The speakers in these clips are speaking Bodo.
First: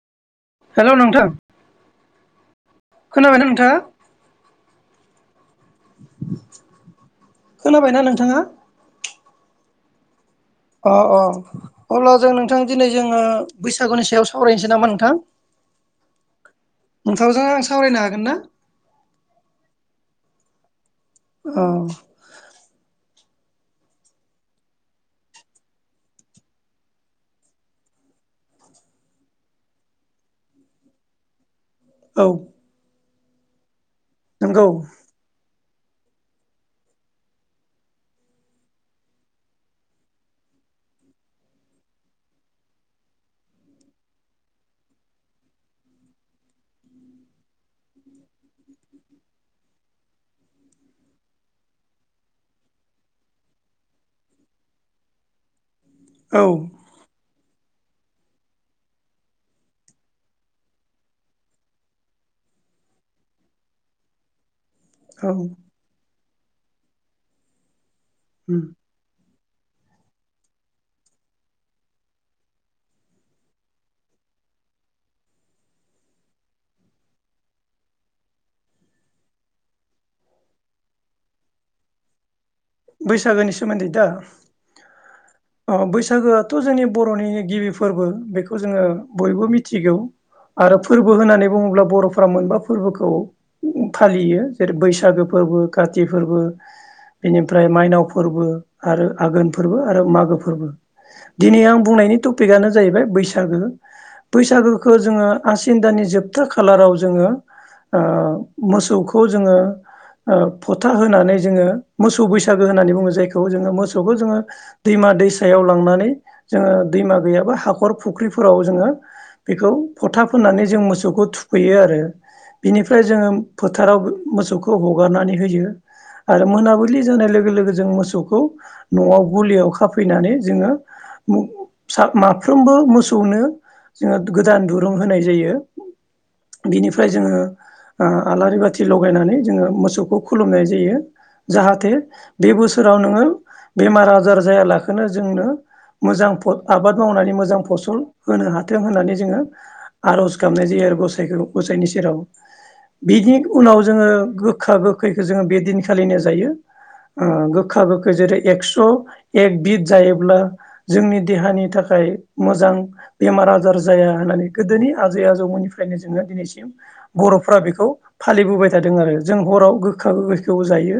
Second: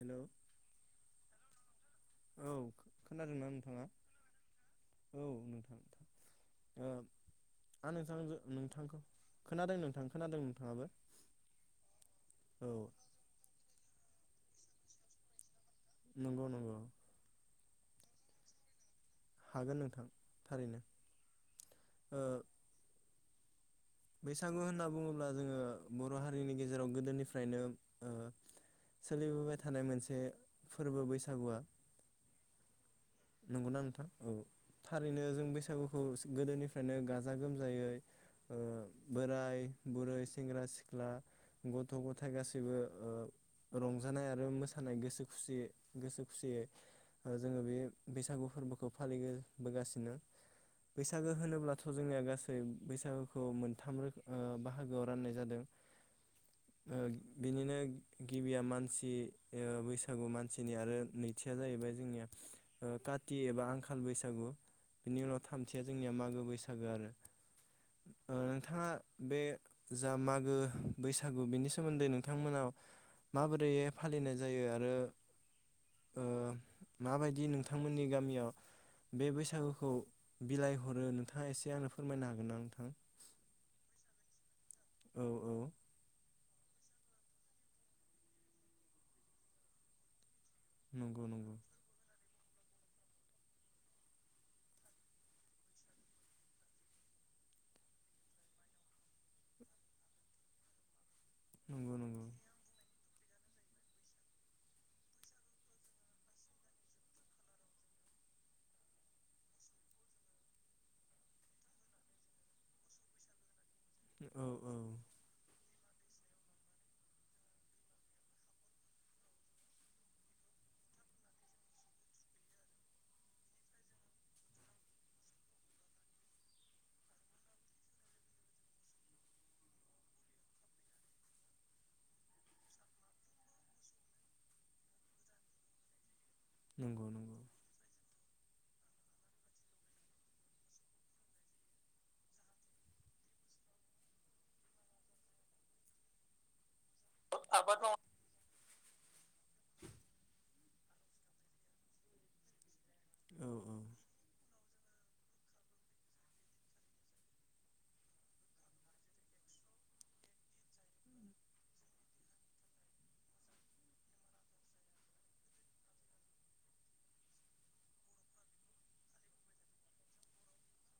हेल', हेलौ नोंथां औ खोनादोंना नोंथाङा? औ नोंथां ओ आ खोनाबायना नोंथांजों नोंथाङा नोंथांखौ खोनादों नोंथां। खोनादों नोंथाङाबो अ अ अब्ला जों नोंथां औ दिनै जोङो बैसागुनि सायाव सावरायनोसै नामा नोंथां? नंगौ नंगौ। नोंथांजों आं सावरायनो हागोन ना? हागोन नोंथां थारैनो। औ। ओ बैसागु होनना बुङोब्ला जोङो बर' हारिनि गेजेराव गोदोनिफ्रायनो ओ सोलिबोबाय थानाय मोनसे फोरबो बैसागुआ। औ। नोंगौना नोंथां औ नंगौ थारैनो जों बै सागुखौ गोदोनिफ्रायनो गाजा गोमजायै ओ बोराय बुरै सेंग्रा सिख्ला गथ' गथाय गासैबो ओ रंजानाय आरो मोसानाय गोसो खुसियै गोसो खुसियै जोङो बे बैसागु फोरबोखौ फालिबोबोगासिनो बैसागो होनोब्लाथ' जोंनिया गासै बैसागोखौ मोनथाम रो बाहागोआव राननाय जादों। औ ओ बिनिनो गिबिया मानसि ओ बैसागु मानसिनि आरो नैथिया जाहैबाय जोंनिया ओ काति एबा आंखाल बैसागु बिनि औ उनाव थामथिया जोंनिया मागो बैसागो आरो। ओ उम नोंथाङा बे जा मागो बैसागु बिनि सोमोन्दै नोंथांमोना माबोरैहाय फालिनाय जायो आरो ओ माबायदि नों थांमोननि गामियाव बे बैसागुखौ बिलाइ हरो नोंथाङा एसे आंनो फोरमायनो हागोनना बैसागोनि सोमोन्दै दा? औ औ अ' बैसागोया थ' जोंनि बर'नि गिबि फोरबो बेखौ जोङो बयबो मिथिगौ। आरो फोरबो नंगौ होननानै नंगौ बुङोब्ला बर' फ्रा मोनबा फोरबोखौ फालियो जेरै बैसागो फोरबो काति फोरबो बिनि फ्राय माइनाव फोरबो आरो आघोन फोरबो आरो मागो फोरबो। दिनै आं नंगौ बुंनायनि नंगौ टपिकआनो जाहैबाय बैसागो बैसागोखो जोङो आसिन दाननि जोबथा खालाराव जोङो ओ मोसौखौ जोङो ओ फोथा होनानै जोङो मोसौ बैसा गो होननानै बुङो जायखौ जोङो मो मोसौखौ जोङो औ औ दैमा दैसायाव लांनानै जोङो दैमा गैयाबा हाखर फुख्रिफोराव जोङो बेखौ फथा फोननानै जों मोसौखौ थुखैयो आरो बिनिफ्राय जोङो फोथाराव मोसौखौ हगारनानै होयो आरो मोनाबिलि जानाय लो गो लोगो जों मोसौखौ न'आव गलियाव खाफैनानै जोङो मो माफ्रोमबो मोसौनो जोङो गोदान दुरुं होनाय जायो। नंगौ बिनिफ्राय नंगौ जोङो ओ आलारि बाथि लगायनानै जोङो मोसौखौ खुलुमनाय जायो जाहाथे बे बोसोराव नोङो बेमार आजार जायालाखनो जोंनो मोजां फ आबाद मावनानै मोजां फसल होनो हाथों होननानै जोङो आर'ज गाबनाय जायो आरो गसाइखौ गसाइनि सेराव बिनि औ औ उनाव जोङो गो खा गोखैखौ जोङो बेदिन खालिनो जायो। ओ गोखा गोखै जेरै एक्स' एक बिद जायोब्ला जोंनि देहानि थाखाय मोजां बेमार आजार जाया होननानै गोदोनि आजै आजौमोननिफ्रायनो जोङो दिनैसिम बर'फ्रा बेखौ फालिबोबाय थादों आरो जों हराव गोखा गोखैखौ जायो।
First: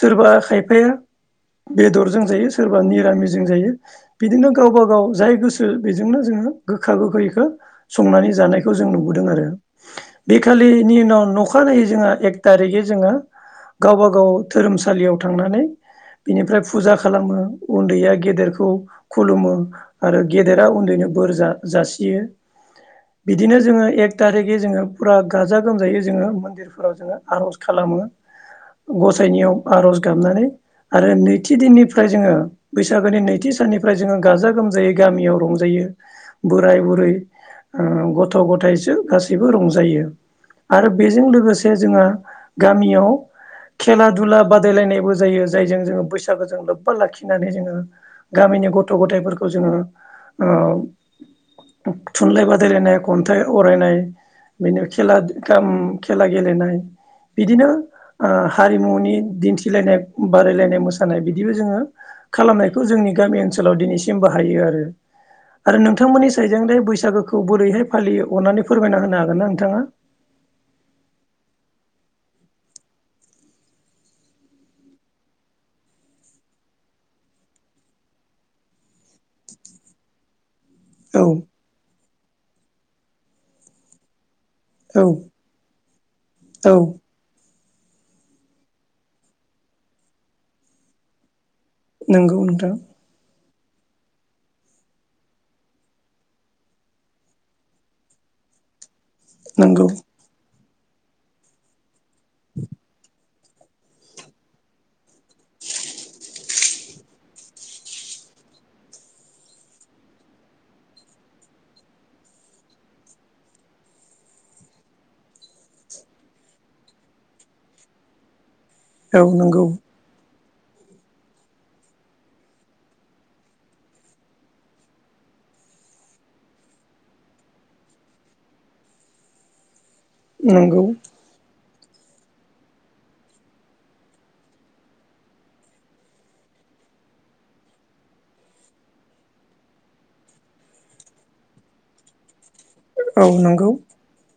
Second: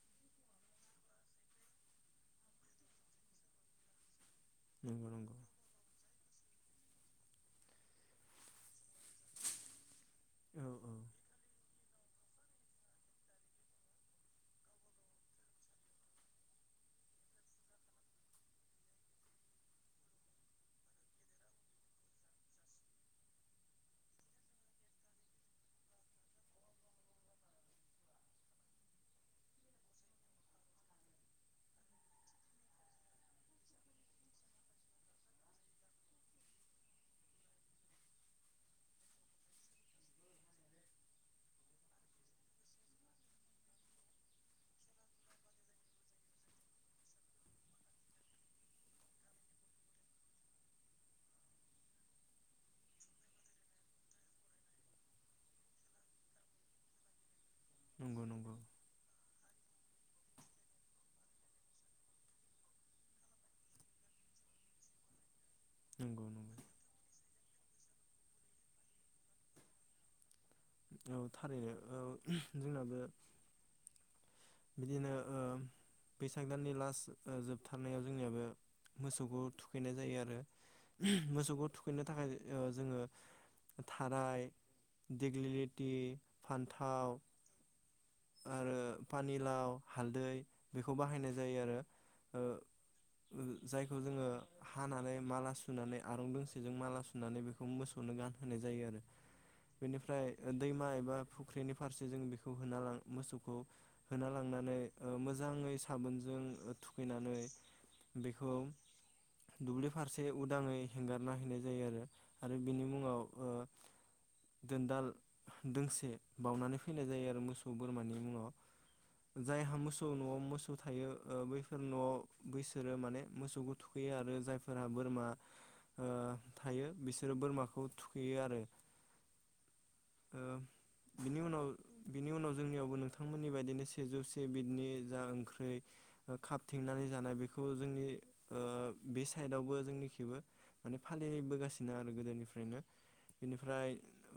सोरबा खायफाया बेदरजों जायो सोरबा निरामिजों जायो। बिदिनो गावबा गाव नंगौ जाय नंगौ गोसो बेजोंनो जोङो गोखा गोखैखो संनानै जानायखौ जों नुबोदों आरो औ औ बेखालिनि उनाव नखा नायै जोङो एक थारिखै जोङो गावबा गाव धोरोमसालियाव थांनानै बिनिफ्राय फुजा खालामो उन्दैया गेदेरखौ खुलुमो आरो गेदेरा उन्दैनो बोर जासियो बिदिनो जोङो एक थारिकै जोङो फुरा गाजा गोमजायै जोङो मन्दिरफोराव जोङो आर'ज खालामो गसा इनियाव आर'ज गाबनानै आरो नैथि दिननिफ्राय जोङो बैसागोनि नैथि साननिफ्राय जोङो गाजा गोमजायै गामियाव रंजायो बोराय बुरै ओ गथ' गथायसो गासैबो रंजायो आरो बेजों लोगोसे जोंहा गामियाव खेला दुला बादायलायनायबो जायो जायजों जोङो बैसागोजों लोब्बा लाखिनानै जोङो गामिनि गथ' गथायाइफोरखौ जोङो ओ थुनलाइ बादायलायनाय खन्थाइ अरायनाय बिनि खेला खेला गेलेनाय बिदिनो नंगौ ओ नंगौ न'नि दिन्थिलायनाय बादायलायनाय मोसानाय बिदिबो जोङो खालामनायखौ जोंनि गामि ओनसोलाव दिनैसिम बाहायो आरो आरो नंगौ नोंथांमोननि नंगौ साइदजों बैसागो खौ बोरैहाय फालियो अननानै फोरमायना होनो हागोन ना नोंथाङा? औ थारैनो औ जोंनाबो बिदिनो ओ बैसाग दाननि लास ओ जोबथारनायाव जोंनियाबो मोसौखौ थुखैनाय जायो आरो औ मोसौखौ थुखैनो थाखाय ओ जोङो थाराय औ दिग्लिलिटि, औ फान्थाव, आरो फानि लाव हालदै बेखौ बाहायनाय जायो आरो नंगौ ओ नोंथां जायखौ जोङो हानानै माला सुनानै आरं दोंसेजों माला सुनानै बेखौ मोसौनो गानहोनाय जायो आरो नंगौ बेनिफ्राय दैमा एबा फुख्रिनि फार जों बेखौ होना ला मोसौ होना लांनानै ओ मोजाङै साबोनजों थुखैनानै बेखौ दुब्लि फारसे उदाङै हेंगारना हैनाय जायो आरो आरो बिनि मुङाव ओ दोनदाल दोंसे बाउनानै फैनाय जायो आरो मोसौ बोरमानि मुङाव। औ नंगौ जायहा मोसौ नआव मो सौ थायो ओ बैफोर न' बैसोरो माने मोसौखौ थुखैयो आरो जायफोरा बोरमा ओ थायो बिसोरो बोरमाखौ थुखैयो आरो ओ नंगौ बिनि उनाव बिनि उनाव जोंनियावबो नोंथांमोननि बायदिनो जौसे बिदनि जा ओंख्रि खाथिंनानै जानाय बेखौ जोंनि ओ बे साइदावबो जोंनि खैबो माने फालिबोगासिनो आरो गोदोनिफ्राय बेनो औ नंगौ बेनिफ्राय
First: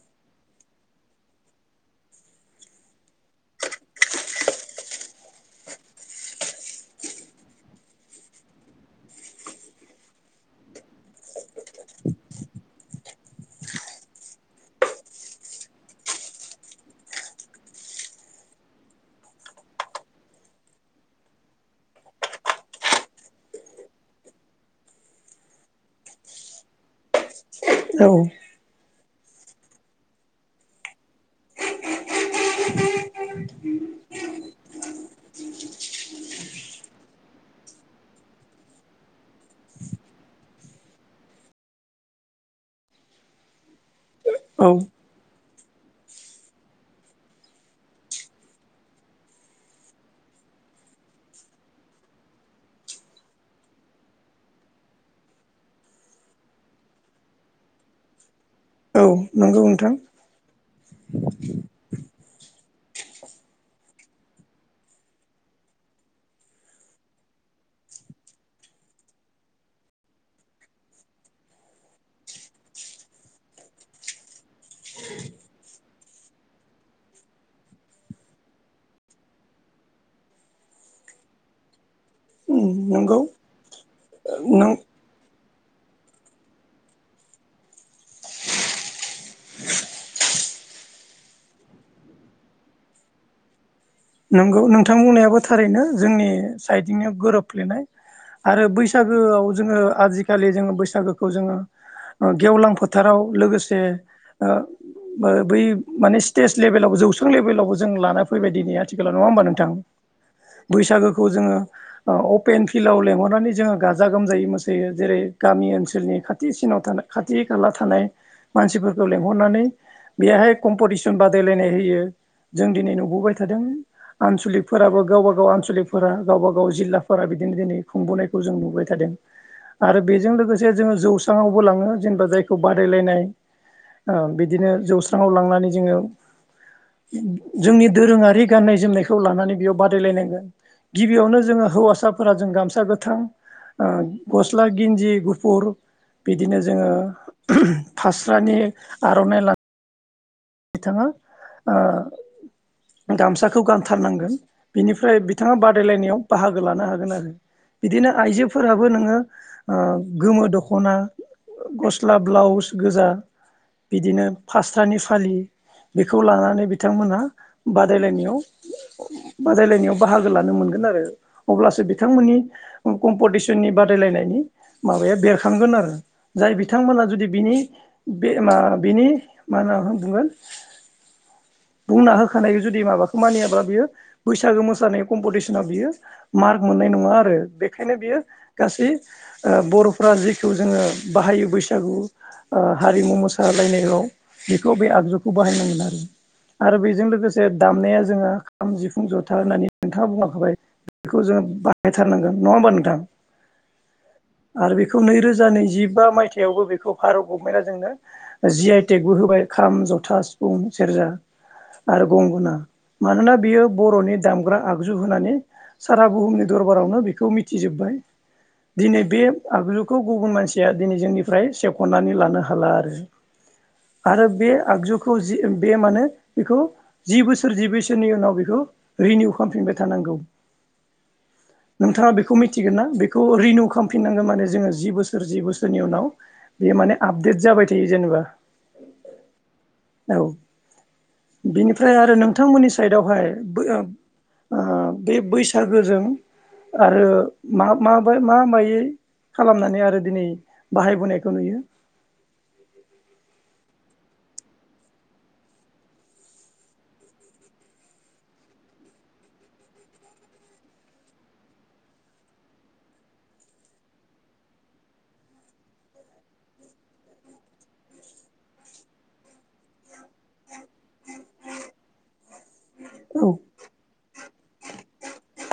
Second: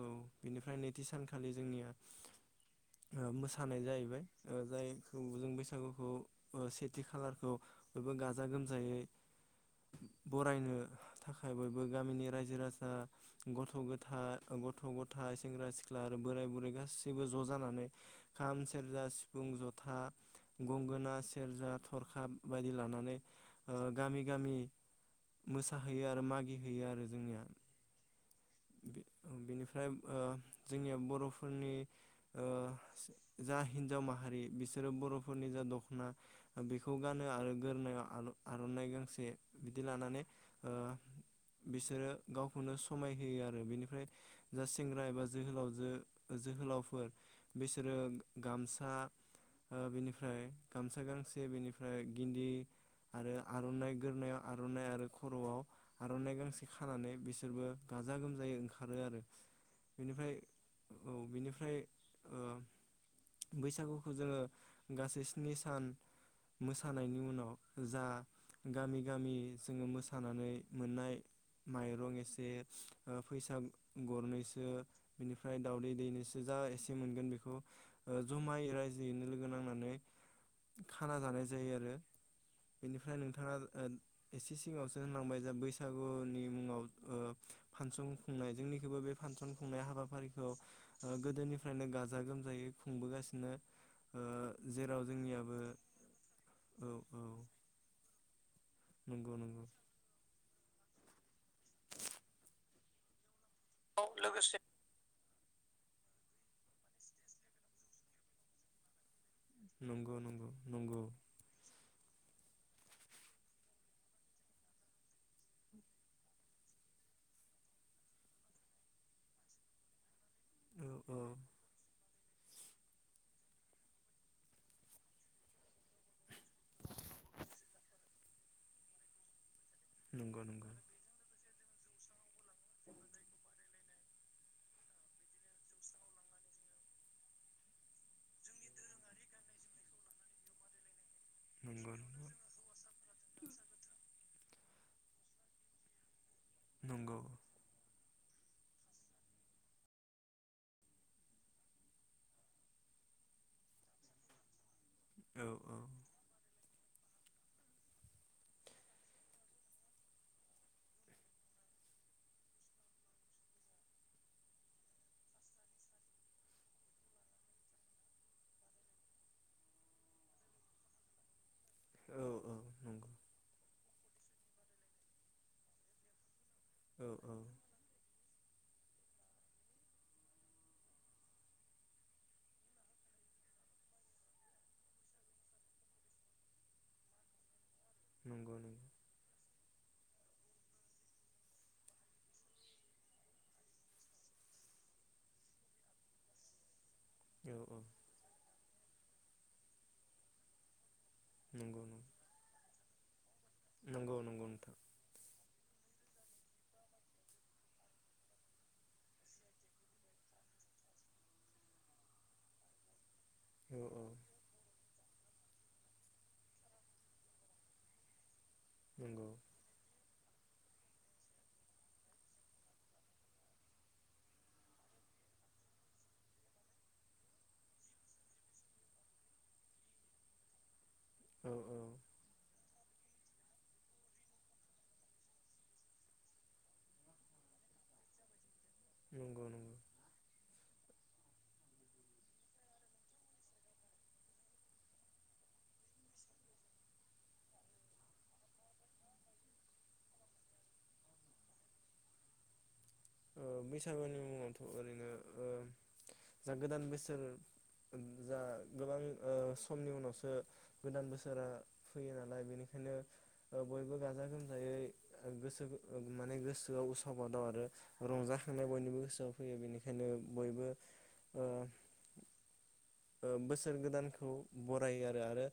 औ बेनिफ्राय नैथि सानखालि जोंनिया ओमोसानाया जाहैबाय ओ जायखौ जों बैसागुखौ सेथि खालारखौ बयबो गाजा गोमजायै बरायनो थाखाय बयबो गामिनि रायजो राजा गथ' गोथार गथ'-गथाय सेंग्रा सिख्ला आरो बोराय बुरै गासैबो ज' जानानै खाम, सेरजा सि फुं जथा गंगोना सेरजा थरखा बायदि लानानै गामि गामि मोसाहैयो आरो मागिहैयो आरो जोंनिया औ बिनिफ्राय ओ जोंनिया बर'फोरनि ओ जा हिनजाव मा हारि बिसोरो बरफोरनि जा दख'ना बेखौ गानो आरो गोरनायाव आरनाइ गांसे बिदि लानानै बिसोरो गावखौनो समाय होयो आरो बिनिफ्राय जा औ सेंग्रा एबा जोहोलावजो जोहोलावफोर बिसोरो गामसा ओ बेनिफ्राय गामसा गांसे बेनिफ्राय गिन्जि आरो आरनाइ गोदोनायाव आरनाइ आरो खर'आव आरनाइ गांसे खानानै बिसोरबो गाजा गोमजायै ओंखारो औ आरो नंगौ नोंथां बेनिफ्राय औ बिनिफ्राय ओ बैसागु जोङो गासै स्नि सान मोसानायनि उनाव जा गामि गामि जोङो मोसानानै मोननाय माइरं एसे फैसा गरनैसो बेनिफ्राय दावउदै दैनैसो जा एसे मोनगोन बेखौ जमाय राय जैयोनो लोगो नांनानै खाना जानाय जायो आरो उम बेनिफ्राय नंगौ नोंथाङा एसे नों सिगाङावसो होनलांबाय जा बैसागुनि मुङाव ओ फानसन खुंनाय जोंनिखौबो बे फानसन खुंनाय हाबाफारिखौ गोदोनिफ्रायनो गाजा गोमजायै खुंबोगासिनो ओ नोंगौ नोंथां जेराव बुंनायाबो जोंनियाबो थारैनो जोंनि औ साइदजोंनो औ गोरोबफ्लेनाय आरो बै नंगौ सागोआव नंगौ जोङो आजि खालि जों बैसागोखौ जोङो गेवलां फोथाराव लोगो ए औ ओ लोगोसे बै माने स्टेज लेभेलावबो जौस्रां लेभेलावबो जों लाना फैबाय दिनै आरो नङा होमबा नोंथां नंगौ नंगौ नंगौ बैसागोखौ जोङो औ अपेन फिल्डआव लिंहरनानै जोङो गाजा गोमजायै मोसायो जेरै गामि ओनसोलनि खाथिसिनाव थानाय खाथि खाला थानाय मानसिफोरखौ लिंहरनानै बेहाय औ कम्पिटिसन औ बादायलायनाय होयो। जों दिनै नुबोबाय थादों। आनसलिकफोराबो गावबा गाव आनसलिकफोरा गावबा गाव जिल्लाफोरा बिदिनो दिनै खुंबोनायखौ जों नुबाय थादों। आरो बेजों नंगौ नंगौ लोगोसे जोङो जौ स्राङावबो लाङो जेनेबा जायखौ बादायलायनाय ओ बिदिनो जौस्राङाव लांनानै जोङो जोंनि दोरोङारि गाननाय जोमनायखौ लानानै बेयाव बादायलायनांगोन गिबियावनो जोङो नंगौ हौवासाफोरा जों गामसा गो थां ओ गस्ला गिनजि गुफुर बि बिदिनो जोङो नंगौ फास्रानि आर'नाइ ला बिथाङा ओ गामसाखौ गानथारनांगोन बिनिफ्राय औ बिथाङा औ बादायलायनायाव बाहागो लानो हागोन गोन आरो बिदिनो आइजोफोराबो नोङो ओ गोमो दख'ना गस्ला ब्लाउस गोजा बिदिनो फास्रानि फालि बेखौ लानानै बिथांमोनहा बादायलायनायाव बादायलायनायाव बाहागो लानो मोनगोन आरो अब्लासो औ बिथांमोननि औ नंगौ कम्पिटिसननि बा बादायलायनायनि माबाया बेरखांगोन आरो जाय बिथांमोना औ जुदि औ बिनि बे एमा बिनि मा होना बुंगोन बुंना होखानाय जुदि माबाखौ मानियाब्ला बियो बैसागु मोसानाय कम्पिटिसनाव बियो मार्क मोननाय नङा आरो बे खायनो बियो नंगौ गासै नंगौ बर' फ्रा जेखौ जोङो बाहायो बैसागु ओ हारिमु मोसालायनायाव बेखौ बे आगजु खौ बाहायनांगोन आरो आरो बेजों लो गोसे औ औ दामनाया जोंहा खाम जिफु फुं ज'था होननानै नोंथाङा बुंलांखाबाय बेखौ जोङो नंगौ बाहायथारनांगोन नङा होमबा नोंथां नंगौ नंगौ नोंथां आरो बेखौ नैरोजा नैजि बा माइथायावबो बेखौ भारत गभमेन्टा जोंनो जि आइ टेग बो होबाय खाम ज थां सिफुं सेरजा आरो गंगना मानोना बियो औ औ बर'नि दामग्रा आग जु होनानै सारा बुहुमनि दरबारावनो बेखौ मिथिजोबबाय दिनै बे नंगौ आगजुखौ गुबुन मानसिया दिनै जोंनिफ्राय सेख'नानै लानो हाला आरो आरो बे आगजु खौ जि बे माने बेखौ जि बोसोर जि बोसोरनि उनाव बेखौ रिनिउ खालामफिनबाय थानांगौ औ औ नोंथाङा बेखौ मिथिगोन ना बेखौ रिनिउ खालामफिननांगोन माने जोङो जि बोसोर जि बोसोरनि उनाव बेयो माने आपडेट जाबाय थायो जेनेबा नंगौ नंगौ औ बिनिफ्राय आरो नोंथांमोननि साइदआवहाय बै ओ ओ बे बैसागुजों आरो मा मायै खालामनानै आरो दिनै बाहायबोनायखौ नुयो ओ बैसागुनि मुङावथ' ओरैनो ओ जा गोदान बोसोर जा गोबां ओ समनि उनावसो गोदान बोसोरा फैयो नालाय बेनिखायनो बयबो गाजा गोमजायै गोसो माने गोसोआव उसाव बादाव आरो रंजाखांनाय बयनिबो गोसोआव फैयो बेनिखायनो बेखायनो बयबो ओ औ ओ बोसोर गोदानखौ बरायो आरो आरो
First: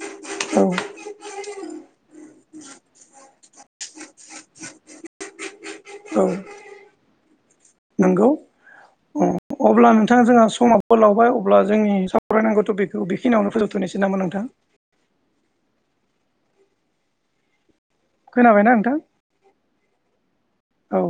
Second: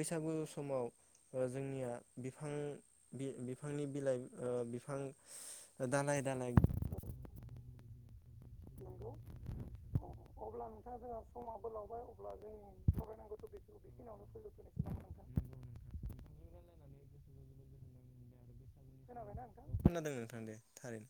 बैसागु औ समाव ओ जोंनिया बि- बिफां बिफांनि बिलाइ ओ बिफां दालाय दालाय नोंगौ नंगौ अ अब्ला नोंथाङा जोंहा अब्ला नोंथाङा समावबो जोंहा लावबाय अब्ला समाबो जोंनि लावबाय अब्ला सावरायनांगौथ' जोंनि बेखौ सावरायनांगौ बेखिनियावनो टपिकखौ फोजोबथ'नोसै नामा बेखिनियावनो नोंथां फोजोबथ'नोसै नामा नोंथां? खोनाबायना नोंथां खोनाबायना नोंथां? खोनादों नोंथां दे थारैनो। औ